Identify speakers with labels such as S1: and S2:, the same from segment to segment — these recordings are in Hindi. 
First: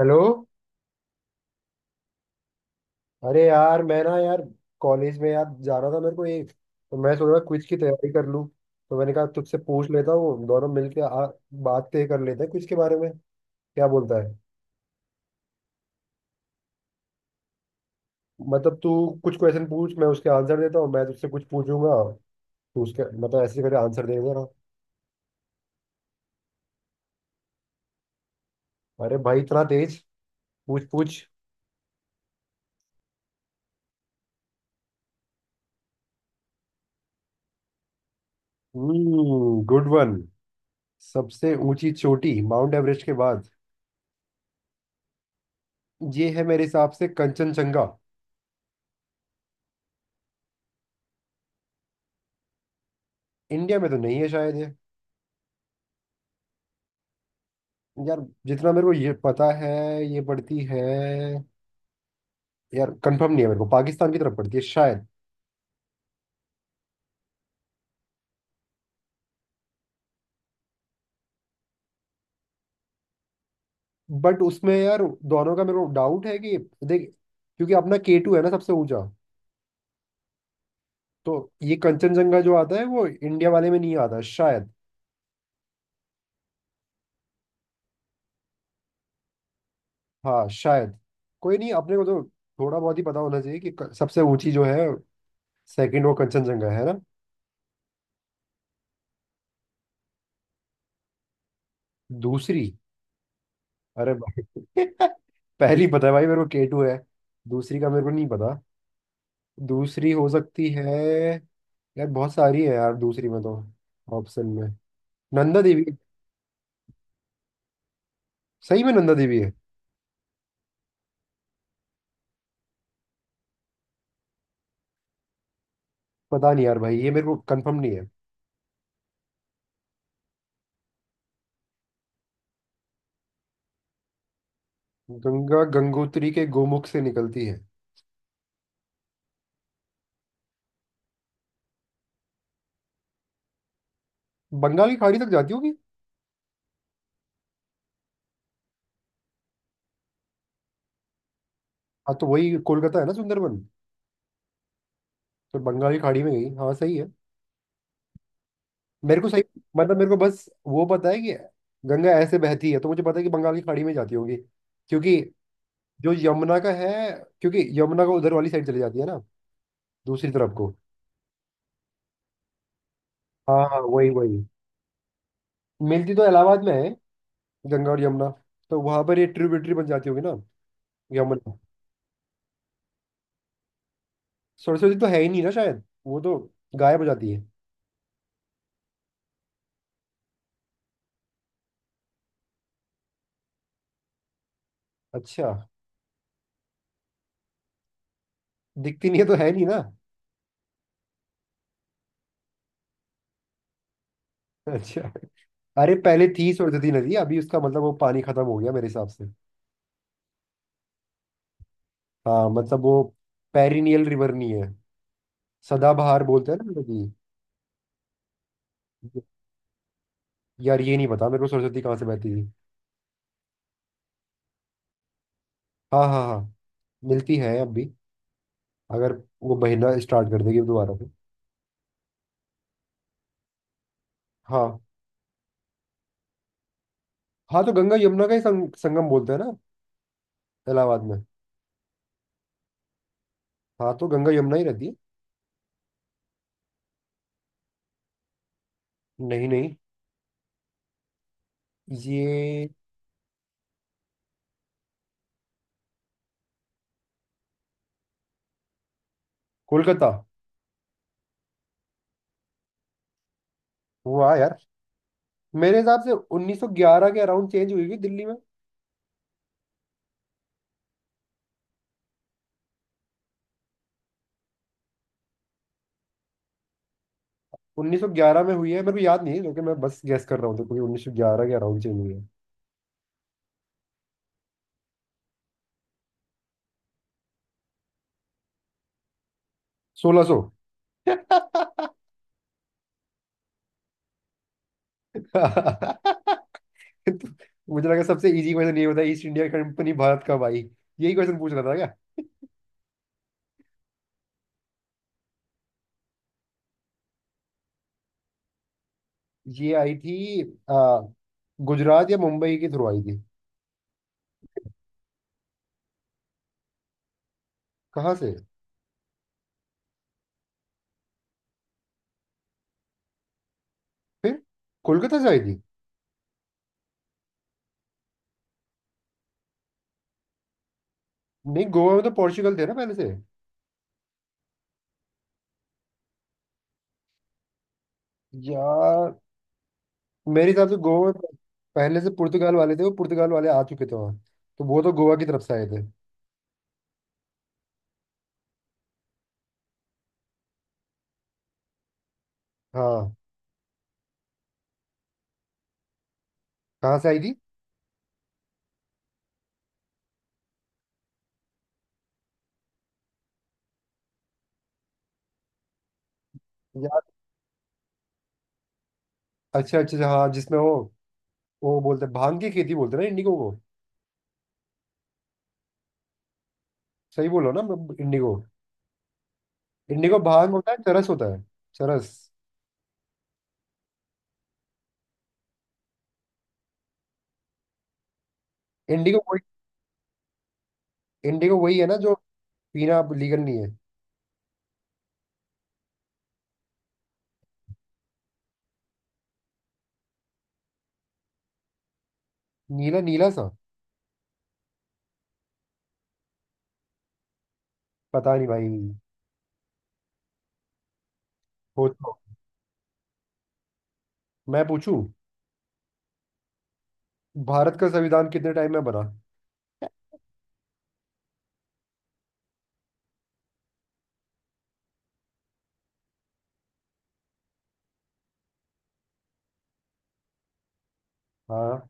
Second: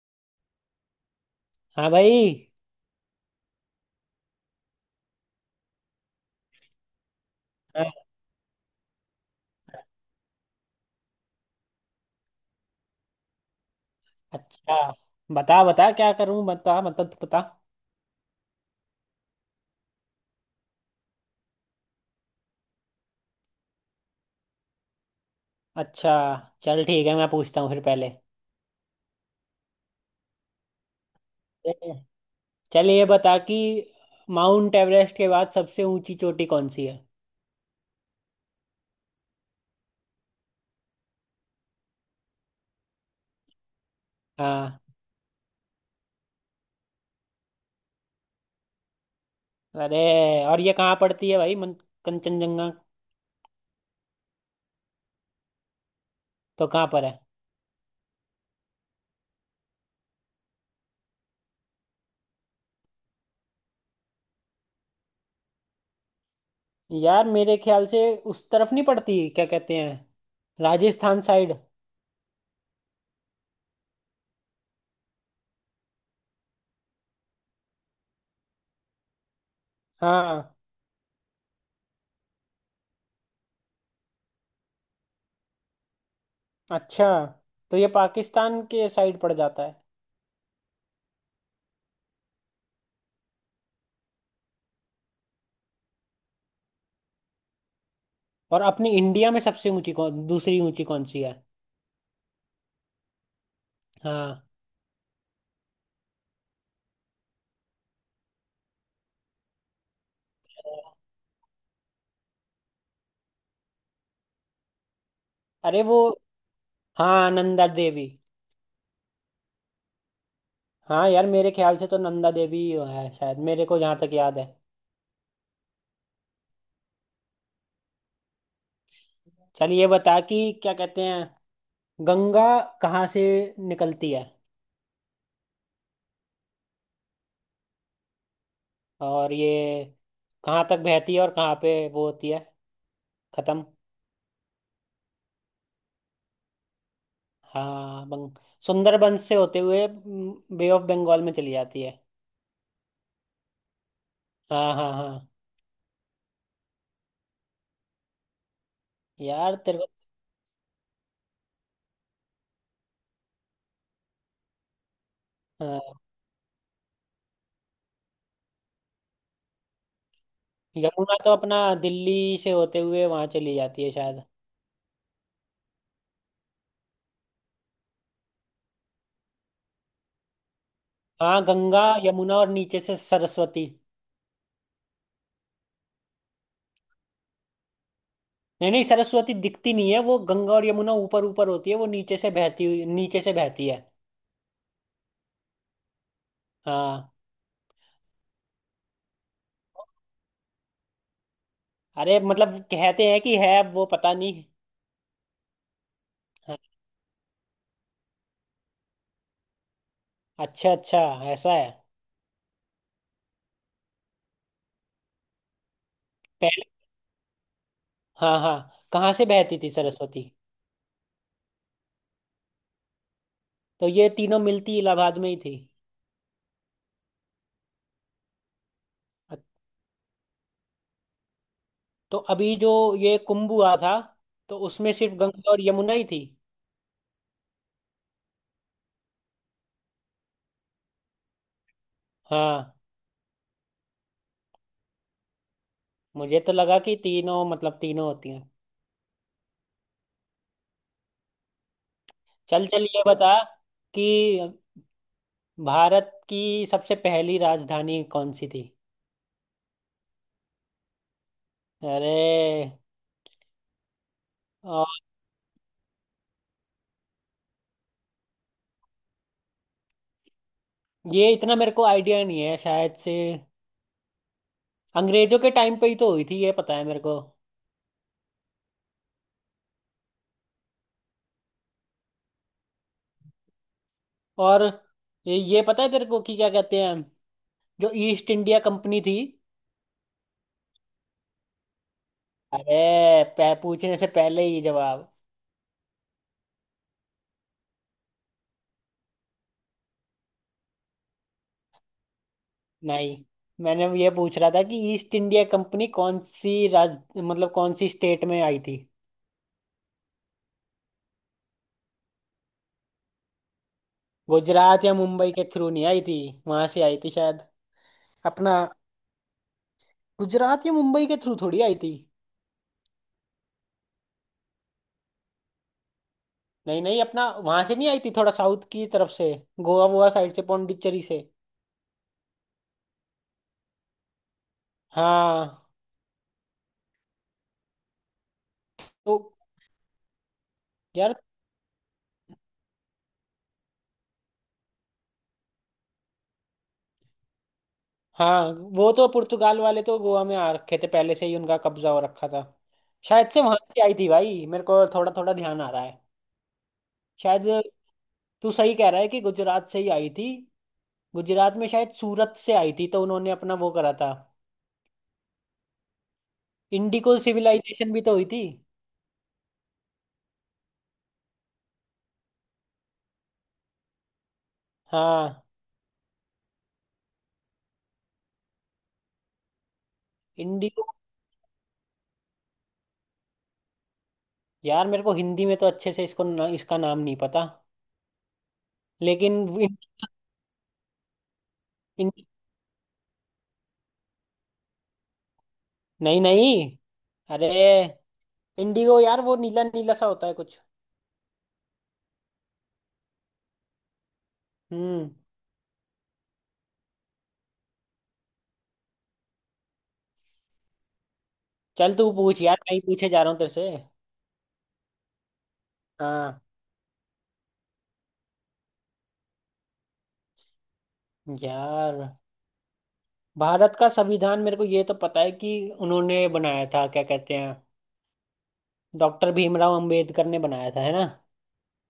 S1: हेलो।
S2: हाँ भाई।
S1: अरे यार, मैं ना यार कॉलेज में यार जा रहा था। मेरे को एक, तो मैं सोच रहा क्विज की
S2: हाँ।
S1: तैयारी कर लूँ। तो मैंने कहा तुझसे पूछ लेता हूँ दोनों मिलके आ, बात तय कर लेते हैं क्विज के बारे में। क्या बोलता है?
S2: अच्छा, बता बता, क्या करूं बता, मतलब तू बता।
S1: मतलब, तू कुछ क्वेश्चन पूछ, मैं उसके आंसर देता हूँ। मैं तुझसे कुछ पूछूंगा, तू उसके मतलब ऐसे करके आंसर दे देना।
S2: अच्छा, चल ठीक है, मैं पूछता हूँ फिर पहले।
S1: अरे भाई, इतना तेज! पूछ पूछ।
S2: ठीक है। चल ये बता कि माउंट एवरेस्ट के बाद सबसे ऊंची चोटी कौन सी है।
S1: हम्म, गुड वन। सबसे ऊंची चोटी माउंट एवरेस्ट के बाद,
S2: हाँ।
S1: ये है मेरे हिसाब से कंचनजंगा।
S2: अरे, और ये कहाँ पड़ती है भाई? कंचनजंगा
S1: इंडिया में तो नहीं है शायद ये।
S2: तो कहाँ पर है?
S1: यार, जितना मेरे को ये पता है, ये पड़ती है, यार कंफर्म नहीं है मेरे को, पाकिस्तान की तरफ पड़ती है शायद।
S2: यार मेरे ख्याल से उस तरफ नहीं पड़ती, क्या कहते हैं, राजस्थान साइड।
S1: बट उसमें यार, दोनों का मेरे को डाउट है कि देख, क्योंकि अपना के टू है ना सबसे ऊंचा।
S2: हाँ,
S1: तो ये कंचनजंगा जो आता है वो इंडिया वाले में नहीं आता शायद।
S2: अच्छा, तो ये पाकिस्तान के साइड पड़ जाता है।
S1: हाँ शायद। कोई नहीं, अपने को तो थोड़ा बहुत ही पता होना चाहिए कि सबसे ऊंची जो है सेकंड वो कंचनजंगा है ना।
S2: और अपनी इंडिया में सबसे ऊंची कौन, दूसरी ऊंची कौन सी है?
S1: दूसरी? अरे भाई
S2: हाँ,
S1: पहली पता है भाई, मेरे को के टू है। दूसरी का मेरे को नहीं पता, दूसरी हो सकती है, यार बहुत सारी है यार दूसरी में तो, ऑप्शन में नंदा
S2: अरे
S1: देवी।
S2: वो, हाँ नंदा देवी।
S1: सही में नंदा देवी है?
S2: हाँ यार, मेरे ख्याल से तो नंदा देवी ही है शायद, मेरे को जहाँ तक याद है।
S1: पता नहीं यार भाई, ये मेरे को कंफर्म नहीं है।
S2: चल ये बता कि, क्या कहते हैं, गंगा कहाँ से निकलती है?
S1: गंगा गंगोत्री के गोमुख से निकलती है।
S2: और ये कहाँ तक बहती है और कहाँ पे वो होती है खत्म?
S1: बंगाल की खाड़ी तक जाती होगी।
S2: हाँ बंग सुंदरबन से होते हुए बे ऑफ बंगाल में चली जाती है।
S1: हाँ तो वही कोलकाता है ना, सुंदरबन।
S2: हाँ हाँ हाँ।
S1: तो बंगाल की खाड़ी में गई, हाँ सही है मेरे को, सही।
S2: यार तेरे को।
S1: मतलब मेरे को बस वो पता है कि गंगा ऐसे बहती है, तो मुझे पता है कि बंगाल की खाड़ी में जाती होगी, क्योंकि
S2: हाँ,
S1: जो यमुना का है, क्योंकि यमुना का उधर वाली साइड चली जाती है ना, दूसरी तरफ को।
S2: यमुना तो अपना दिल्ली से होते हुए वहां चली
S1: हाँ हाँ,
S2: जाती है
S1: वही
S2: शायद।
S1: वही। मिलती तो इलाहाबाद में है, गंगा और यमुना। तो वहां पर ये ट्रिब्यूटरी बन जाती होगी ना,
S2: हाँ,
S1: यमुना।
S2: गंगा यमुना और नीचे से सरस्वती।
S1: सरस्वती तो है ही नहीं ना शायद, वो तो गायब हो जाती है।
S2: नहीं नहीं, सरस्वती दिखती नहीं है, वो गंगा और यमुना ऊपर ऊपर होती है, वो नीचे से बहती हुई, नीचे से बहती है।
S1: अच्छा।
S2: हाँ।
S1: दिखती नहीं है तो है नहीं ना।
S2: अरे मतलब कहते हैं कि है, अब वो पता नहीं।
S1: अच्छा। अरे पहले थी
S2: हाँ,
S1: सरस्वती नदी, अभी उसका मतलब वो पानी खत्म हो गया मेरे हिसाब से।
S2: अच्छा अच्छा, ऐसा है।
S1: हाँ, मतलब वो पेरिनियल रिवर नहीं है, सदाबहार बोलते हैं
S2: पहले,
S1: ना नदी।
S2: हाँ हाँ, कहाँ से बहती थी सरस्वती?
S1: यार ये नहीं पता मेरे को सरस्वती कहाँ से बहती थी।
S2: तो ये तीनों मिलती इलाहाबाद में ही थी।
S1: हाँ हाँ हाँ। मिलती है अब भी अगर
S2: अ-
S1: वो बहना स्टार्ट कर देगी दोबारा से।
S2: तो अभी जो ये कुंभ हुआ था, तो
S1: हाँ।
S2: उसमें सिर्फ गंगा और यमुना ही थी।
S1: हाँ तो गंगा यमुना का ही संगम बोलते हैं ना, इलाहाबाद में।
S2: हाँ,
S1: हाँ तो गंगा यमुना ही रहती है।
S2: मुझे तो लगा कि तीनों, मतलब तीनों होती हैं।
S1: नहीं नहीं।
S2: चल
S1: ये
S2: चल ये बता कि भारत की सबसे पहली राजधानी कौन सी थी?
S1: कोलकाता
S2: अरे।
S1: हुआ यार,
S2: आ,
S1: मेरे हिसाब से 1911 के अराउंड चेंज हुई हुई दिल्ली में।
S2: ये इतना मेरे को आइडिया नहीं है शायद से। अंग्रेजों के टाइम पे ही तो हुई थी ये पता है मेरे को।
S1: 1911 में हुई है मेरे को याद नहीं है, क्योंकि मैं बस गैस कर रहा हूँ, क्योंकि 1911 के अराउंड चेंज हुई है।
S2: और ये पता है तेरे को कि, क्या कहते हैं, जो ईस्ट इंडिया कंपनी थी।
S1: 1600।
S2: अरे पूछने से पहले ही जवाब।
S1: मुझे लगा सबसे इजी क्वेश्चन ये होता है, ईस्ट इंडिया कंपनी भारत कब आई। यही क्वेश्चन पूछ रहा था क्या?
S2: नहीं, मैंने ये पूछ रहा था कि ईस्ट इंडिया कंपनी कौन सी राज, मतलब कौन सी स्टेट में आई थी।
S1: ये आई थी, आ, गुजरात या मुंबई के थ्रू आई थी।
S2: गुजरात या मुंबई के थ्रू नहीं आई थी, वहां से आई थी शायद।
S1: कहाँ से?
S2: अपना, गुजरात या मुंबई के थ्रू थोड़ी आई थी।
S1: फिर कोलकाता से आई थी?
S2: नहीं नहीं, अपना वहां से नहीं आई थी, थोड़ा साउथ की तरफ से, गोवा वोवा साइड से, पौंडीचेरी से।
S1: नहीं, गोवा में तो पोर्चुगल थे ना पहले से।
S2: हाँ।
S1: यार
S2: तो
S1: मेरे हिसाब से गोवा
S2: यार।
S1: में पहले से पुर्तगाल वाले थे, वो पुर्तगाल वाले आ चुके थे वहाँ, तो वो तो गोवा की तरफ से आए थे।
S2: हाँ, वो तो पुर्तगाल वाले तो गोवा में आ रखे थे पहले से ही, उनका कब्जा हो रखा था।
S1: हाँ।
S2: शायद से वहां से आई थी भाई, मेरे को थोड़ा थोड़ा ध्यान आ रहा है।
S1: कहाँ से आई थी
S2: शायद, तू सही कह रहा है कि गुजरात से ही आई थी। गुजरात में शायद सूरत से आई थी, तो उन्होंने अपना वो करा था।
S1: यार?
S2: इंडिको सिविलाइजेशन भी तो हुई थी।
S1: अच्छा अच्छा अच्छा, हाँ, जिसमें वो बोलते हैं, भांग की खेती बोलते हैं ना इंडिगो को।
S2: हाँ,
S1: सही बोलो ना, इंडिगो इंडिगो भांग होता है,
S2: इंडिको।
S1: चरस होता है। चरस।
S2: यार मेरे को हिंदी में तो अच्छे से इसको ना, इसका नाम नहीं पता।
S1: इंडिगो वही।
S2: लेकिन,
S1: इंडिगो वही है ना
S2: इन-
S1: जो पीना लीगल नहीं है।
S2: नहीं नहीं, अरे, इंडिगो यार वो नीला नीला सा होता है कुछ।
S1: नीला नीला सा।
S2: हम्म।
S1: पता नहीं भाई। हो
S2: चल तू
S1: तो।
S2: पूछ यार, मैं ही पूछे जा रहा हूँ तेरे से।
S1: मैं पूछूं?
S2: हाँ।
S1: भारत का संविधान कितने टाइम में बना?
S2: यार, भारत का संविधान मेरे को ये तो पता है कि उन्होंने बनाया था, क्या कहते हैं, डॉक्टर भीमराव अंबेडकर ने बनाया था है ना।
S1: हाँ,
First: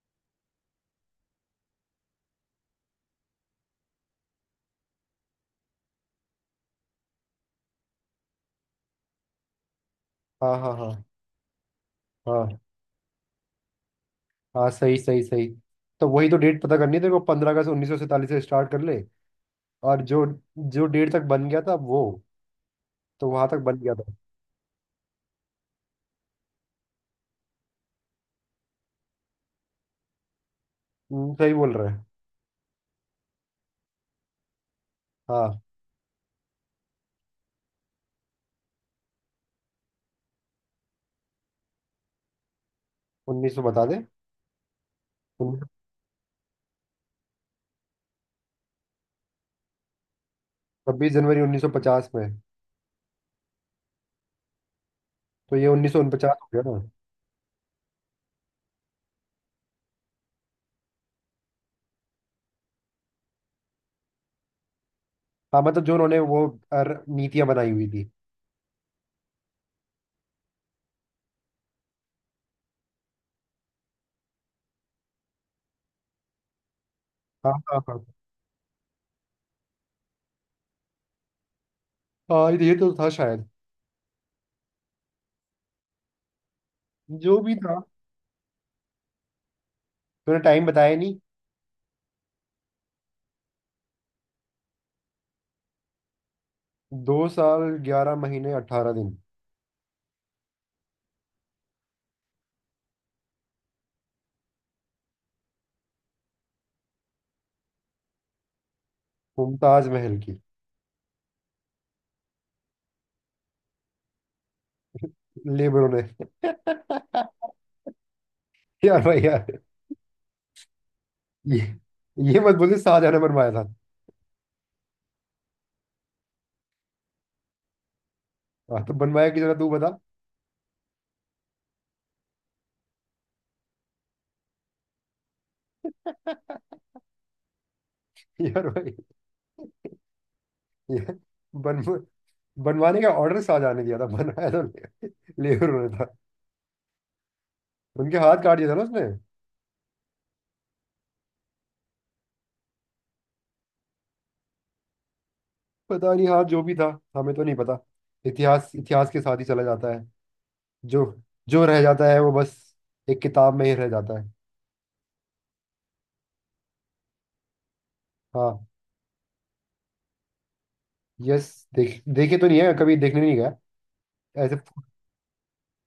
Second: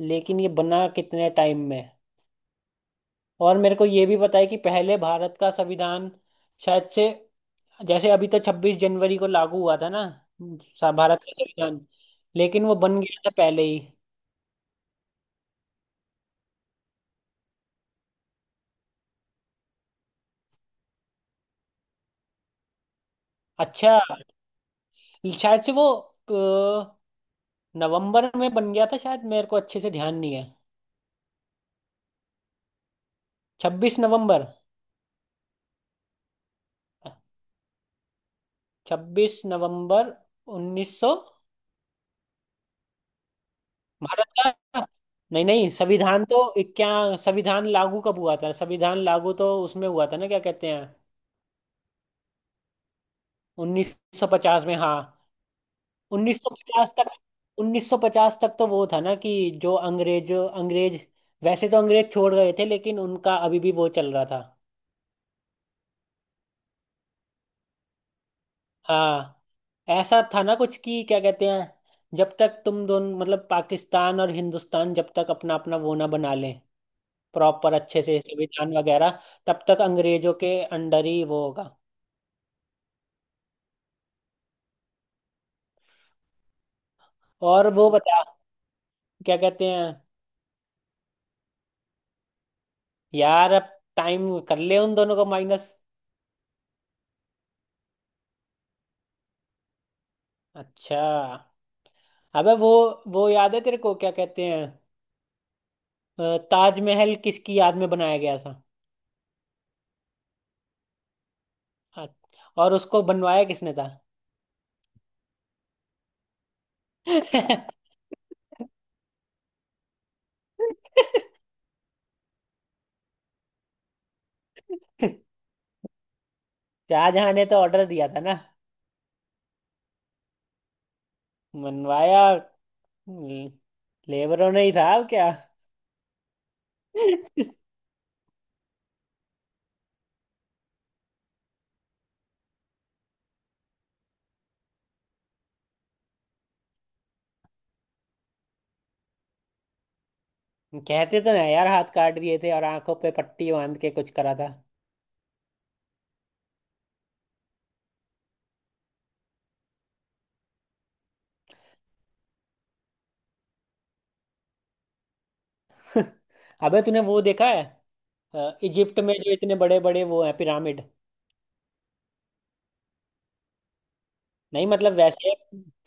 S2: लेकिन ये बना कितने टाइम में? और मेरे को ये भी पता है कि पहले भारत का संविधान शायद से, जैसे अभी तो 26 जनवरी को लागू हुआ था ना,
S1: हाँ हाँ हाँ
S2: भारत का संविधान।
S1: हाँ।
S2: लेकिन वो बन गया था पहले ही।
S1: हाँ सही सही सही। तो वही तो डेट पता करनी है तेरे को, 15 अगस्त 1947 से स्टार्ट कर ले। और जो जो डेट तक बन गया था वो, तो वहां तक बन गया
S2: अच्छा,
S1: था।
S2: शायद से वो, अ, नवंबर में बन गया था शायद, मेरे को अच्छे से ध्यान नहीं है।
S1: सही बोल रहा है।
S2: 26 नवंबर।
S1: हाँ।
S2: 26 नवंबर 1900।
S1: 1900 बता दे।
S2: भारत का, नहीं नहीं संविधान तो, क्या, संविधान लागू कब हुआ था? संविधान लागू तो उसमें हुआ था ना, क्या कहते हैं,
S1: 26 जनवरी 1950 में।
S2: 1950 में। हाँ,
S1: तो ये 1949
S2: उन्नीस
S1: हो
S2: सौ
S1: गया ना।
S2: पचास तक। 1950 तक तो वो था ना कि जो अंग्रेज अंग्रेज, वैसे तो अंग्रेज छोड़ गए थे, लेकिन उनका अभी भी वो चल रहा था।
S1: हाँ, मतलब जो उन्होंने वो नीतियां बनाई हुई थी।
S2: हाँ, ऐसा था ना कुछ कि, क्या कहते हैं, जब तक तुम दोनों, मतलब पाकिस्तान और हिंदुस्तान, जब तक अपना अपना वो ना बना लें,
S1: हाँ
S2: प्रॉपर
S1: हाँ हाँ
S2: अच्छे से संविधान वगैरह, तब तक अंग्रेजों के अंडर ही वो होगा।
S1: हाँ, ये तो था शायद, जो भी
S2: और
S1: था।
S2: वो बता, क्या कहते हैं।
S1: तूने टाइम बताया नहीं।
S2: यार अब, टाइम कर ले उन दोनों को माइनस।
S1: 2 साल 11 महीने 18 दिन।
S2: अच्छा। अबे वो याद है तेरे को, क्या कहते हैं, ताजमहल किसकी याद में बनाया गया था?
S1: मुमताज महल की।
S2: अ- और उसको बनवाया किसने था?
S1: लेबरों ने यार भाई यार, ये ये मत बोले शाहजहां ने बनवाया था।
S2: शाहजहां ने तो ऑर्डर दिया था ना।
S1: हाँ तो बनवाया की जरा तू बता।
S2: मनवाया, ल- लेबरों ने ही था अब क्या।
S1: यार भाई, ये बन बनवाने का ऑर्डर शाहजहां ने दिया था, बनवाया तो लेबर ने था। उनके हाथ काट दिया था ना उसने।
S2: कहते तो ना यार, हाथ काट दिए थे और आंखों पे पट्टी बांध के कुछ करा था।
S1: पता नहीं, हाथ जो भी था, हमें तो नहीं पता। इतिहास इतिहास के साथ ही चला जाता है, जो जो रह जाता है वो बस एक किताब में ही रह जाता है।
S2: अबे तूने वो देखा है,
S1: हाँ।
S2: इजिप्ट में जो इतने बड़े बड़े वो हैं, पिरामिड।
S1: यस। देखे तो नहीं है, कभी देखने नहीं गया ऐसे।
S2: नहीं मतलब वैसे,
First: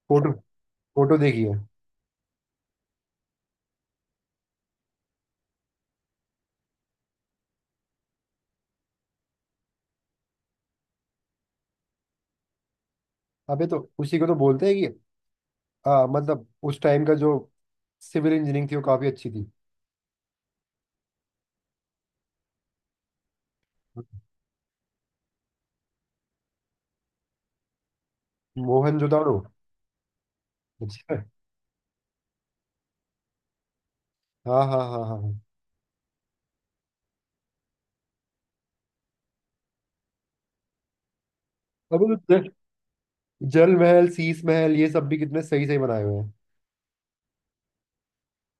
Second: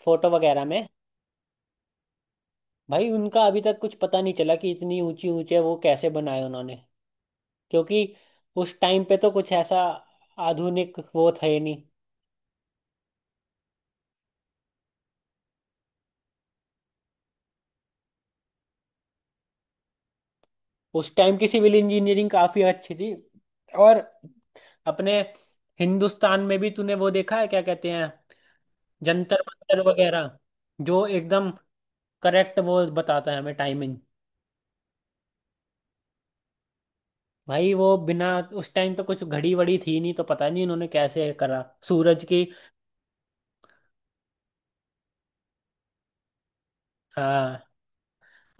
S2: फोटो
S1: फोटो,
S2: वगैरह में।
S1: फोटो देखी है।
S2: भाई उनका अभी तक कुछ पता नहीं चला कि इतनी ऊंची ऊंचे वो कैसे बनाए उन्होंने, क्योंकि उस टाइम पे तो कुछ ऐसा आधुनिक वो थे नहीं।
S1: अबे तो उसी को तो बोलते हैं कि मतलब उस टाइम का जो सिविल इंजीनियरिंग थी वो काफी अच्छी थी।
S2: उस टाइम की सिविल इंजीनियरिंग काफी अच्छी थी। और अपने हिंदुस्तान में भी तूने वो देखा है, क्या कहते हैं,
S1: मोहनजोदाड़ो।
S2: जंतर मंतर वगैरह, जो
S1: अच्छा।
S2: एकदम करेक्ट वो बताता है हमें, टाइमिंग।
S1: हाँ हाँ हाँ हाँ हाँ।
S2: भाई वो बिना, उस टाइम तो कुछ घड़ी वड़ी थी नहीं, तो पता नहीं उन्होंने कैसे करा,
S1: अबे
S2: सूरज
S1: तो
S2: की।
S1: जल जल महल, शीश महल, ये सब भी कितने सही सही बनाए हुए हैं।
S2: हाँ,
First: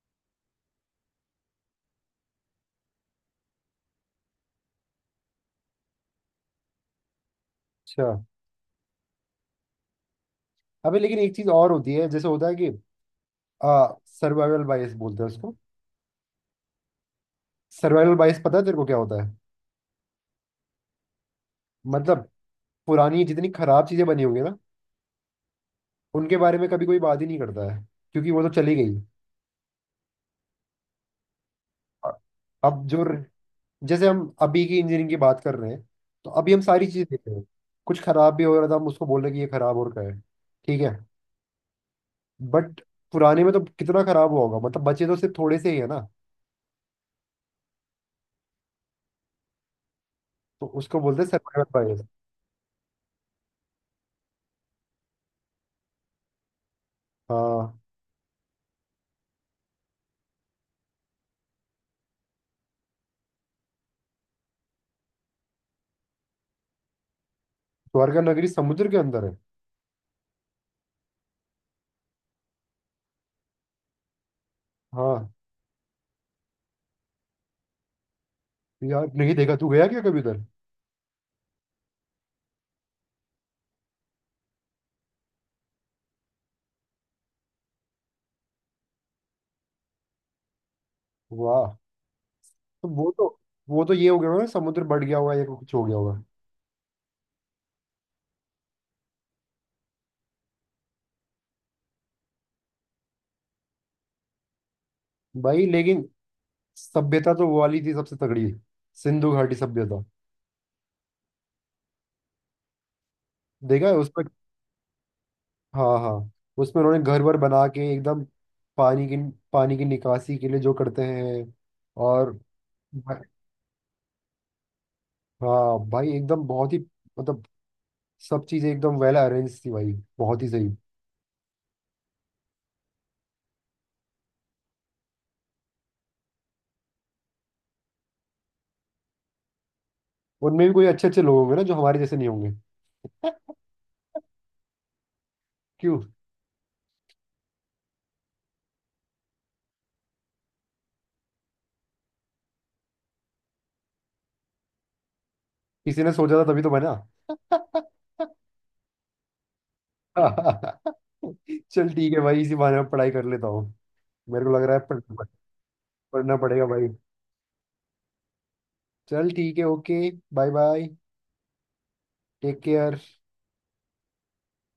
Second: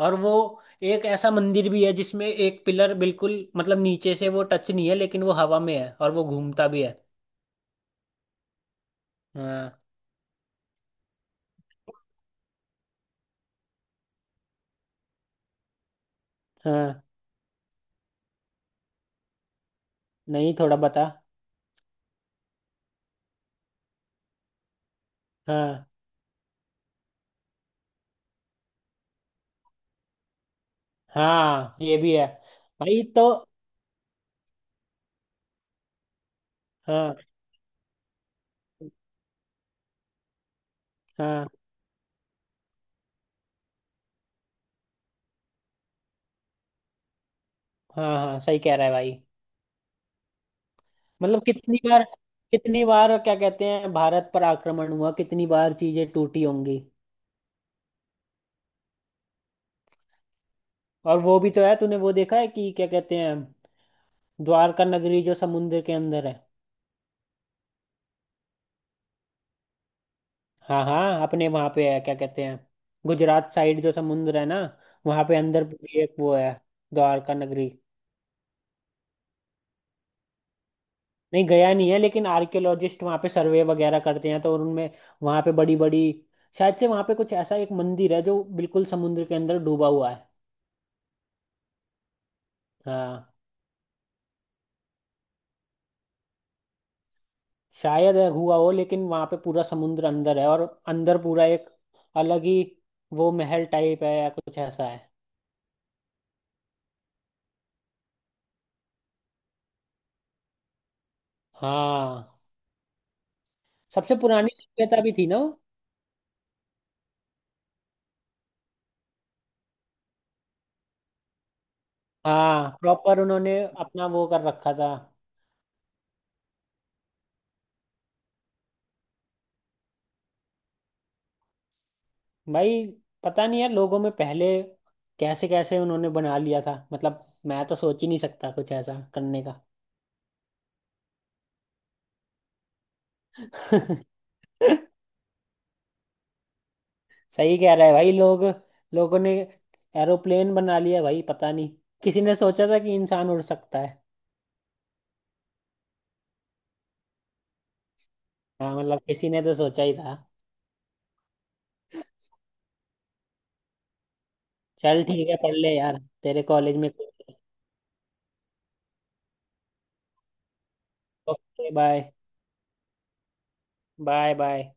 S2: और वो एक ऐसा मंदिर भी है जिसमें एक पिलर बिल्कुल, मतलब नीचे से वो टच नहीं है लेकिन वो हवा में है, और वो घूमता भी है।
S1: अच्छा।
S2: हाँ।
S1: अबे लेकिन एक चीज और होती है, जैसे होता है कि आ, सर्वाइवल बायस बोलते हैं उसको।
S2: हाँ,
S1: सर्वाइवल बायस पता है तेरे को क्या होता है?
S2: नहीं थोड़ा बता।
S1: मतलब पुरानी जितनी खराब चीजें बनी होंगी ना,
S2: हाँ।
S1: उनके बारे में कभी कोई बात ही नहीं करता है, क्योंकि वो तो चली गई।
S2: हाँ, ये
S1: अ-
S2: भी है।
S1: अब
S2: भाई
S1: जो,
S2: तो,
S1: जैसे हम अभी की इंजीनियरिंग की बात कर रहे हैं, तो अभी हम सारी चीज़ें
S2: हाँ
S1: देख रहे हैं। कुछ खराब भी हो रहा था हम उसको बोल रहे कि ये खराब हो रखा है, ठीक है।
S2: हाँ
S1: बट पुराने में तो कितना खराब हुआ होगा, मतलब बचे तो सिर्फ थोड़े से ही है ना।
S2: हाँ। हाँ सही कह रहा है भाई।
S1: तो उसको बोलते हैं
S2: मतलब
S1: सर्वाइवल
S2: कितनी
S1: बायस।
S2: बार, कितनी बार, क्या कहते हैं, भारत पर आक्रमण हुआ, कितनी बार चीजें टूटी होंगी।
S1: हाँ।
S2: और वो भी तो है, तूने वो देखा है कि, क्या कहते हैं, द्वारका नगरी जो समुद्र के अंदर है।
S1: द्वारका नगरी समुद्र के अंदर है।
S2: हाँ हाँ, अपने वहां पे है, क्या कहते हैं, गुजरात साइड जो समुद्र है ना, वहां
S1: हाँ।
S2: पे अंदर भी एक वो है, द्वारका नगरी।
S1: यार नहीं देखा। तू गया क्या कभी उधर?
S2: नहीं गया नहीं है, लेकिन आर्कियोलॉजिस्ट वहाँ पे सर्वे वगैरह करते हैं, तो उनमें वहाँ पे बड़ी बड़ी, शायद से वहाँ पे कुछ ऐसा एक मंदिर है जो बिल्कुल समुद्र के अंदर डूबा हुआ है।
S1: वाह। तो वो
S2: हाँ,
S1: तो वो तो ये हो गया होगा ना, समुद्र बढ़ गया होगा या कुछ हो गया होगा।
S2: शायद है हुआ हो, लेकिन वहाँ पे पूरा समुद्र अंदर है, और अंदर पूरा एक अलग ही वो, महल टाइप है या कुछ ऐसा है।
S1: भाई लेकिन सभ्यता तो वो वाली थी सबसे तगड़ी, सिंधु घाटी सभ्यता।
S2: हाँ,
S1: देखा है उस
S2: सबसे
S1: पर?
S2: पुरानी सभ्यता भी थी ना वो।
S1: हाँ हाँ। उसमें उन्होंने घर वर बना के एकदम पानी की पानी की निकासी के लिए जो करते हैं, और
S2: हाँ प्रॉपर
S1: भाई-
S2: उन्होंने अपना वो कर रखा था।
S1: हाँ भाई, एकदम बहुत ही मतलब, सब चीजें एकदम वेल अरेंज थी भाई, बहुत ही सही।
S2: भाई पता नहीं यार, लोगों में पहले कैसे कैसे उन्होंने बना लिया था, मतलब मैं तो सोच ही नहीं सकता कुछ ऐसा करने का।
S1: उनमें भी कोई अच्छे अच्छे लोग होंगे ना, जो हमारे जैसे नहीं होंगे। क्यों?
S2: सही कह रहा है भाई। लोग, लोगों ने एरोप्लेन बना लिया भाई, पता नहीं किसी ने सोचा था कि इंसान उड़ सकता है।
S1: किसी ने सोचा था तभी तो बना।
S2: हाँ मतलब किसी ने तो सोचा ही था।
S1: चल ठीक है भाई, इसी बहाने में पढ़ाई कर लेता हूँ, मेरे को लग रहा है
S2: चल ठीक है, पढ़ ले यार
S1: पढ़ना
S2: तेरे
S1: पड़ेगा
S2: कॉलेज
S1: भाई।
S2: में।
S1: चल ठीक है, okay. Bye bye.
S2: Okay, bye
S1: take care.
S2: Bye. Bye.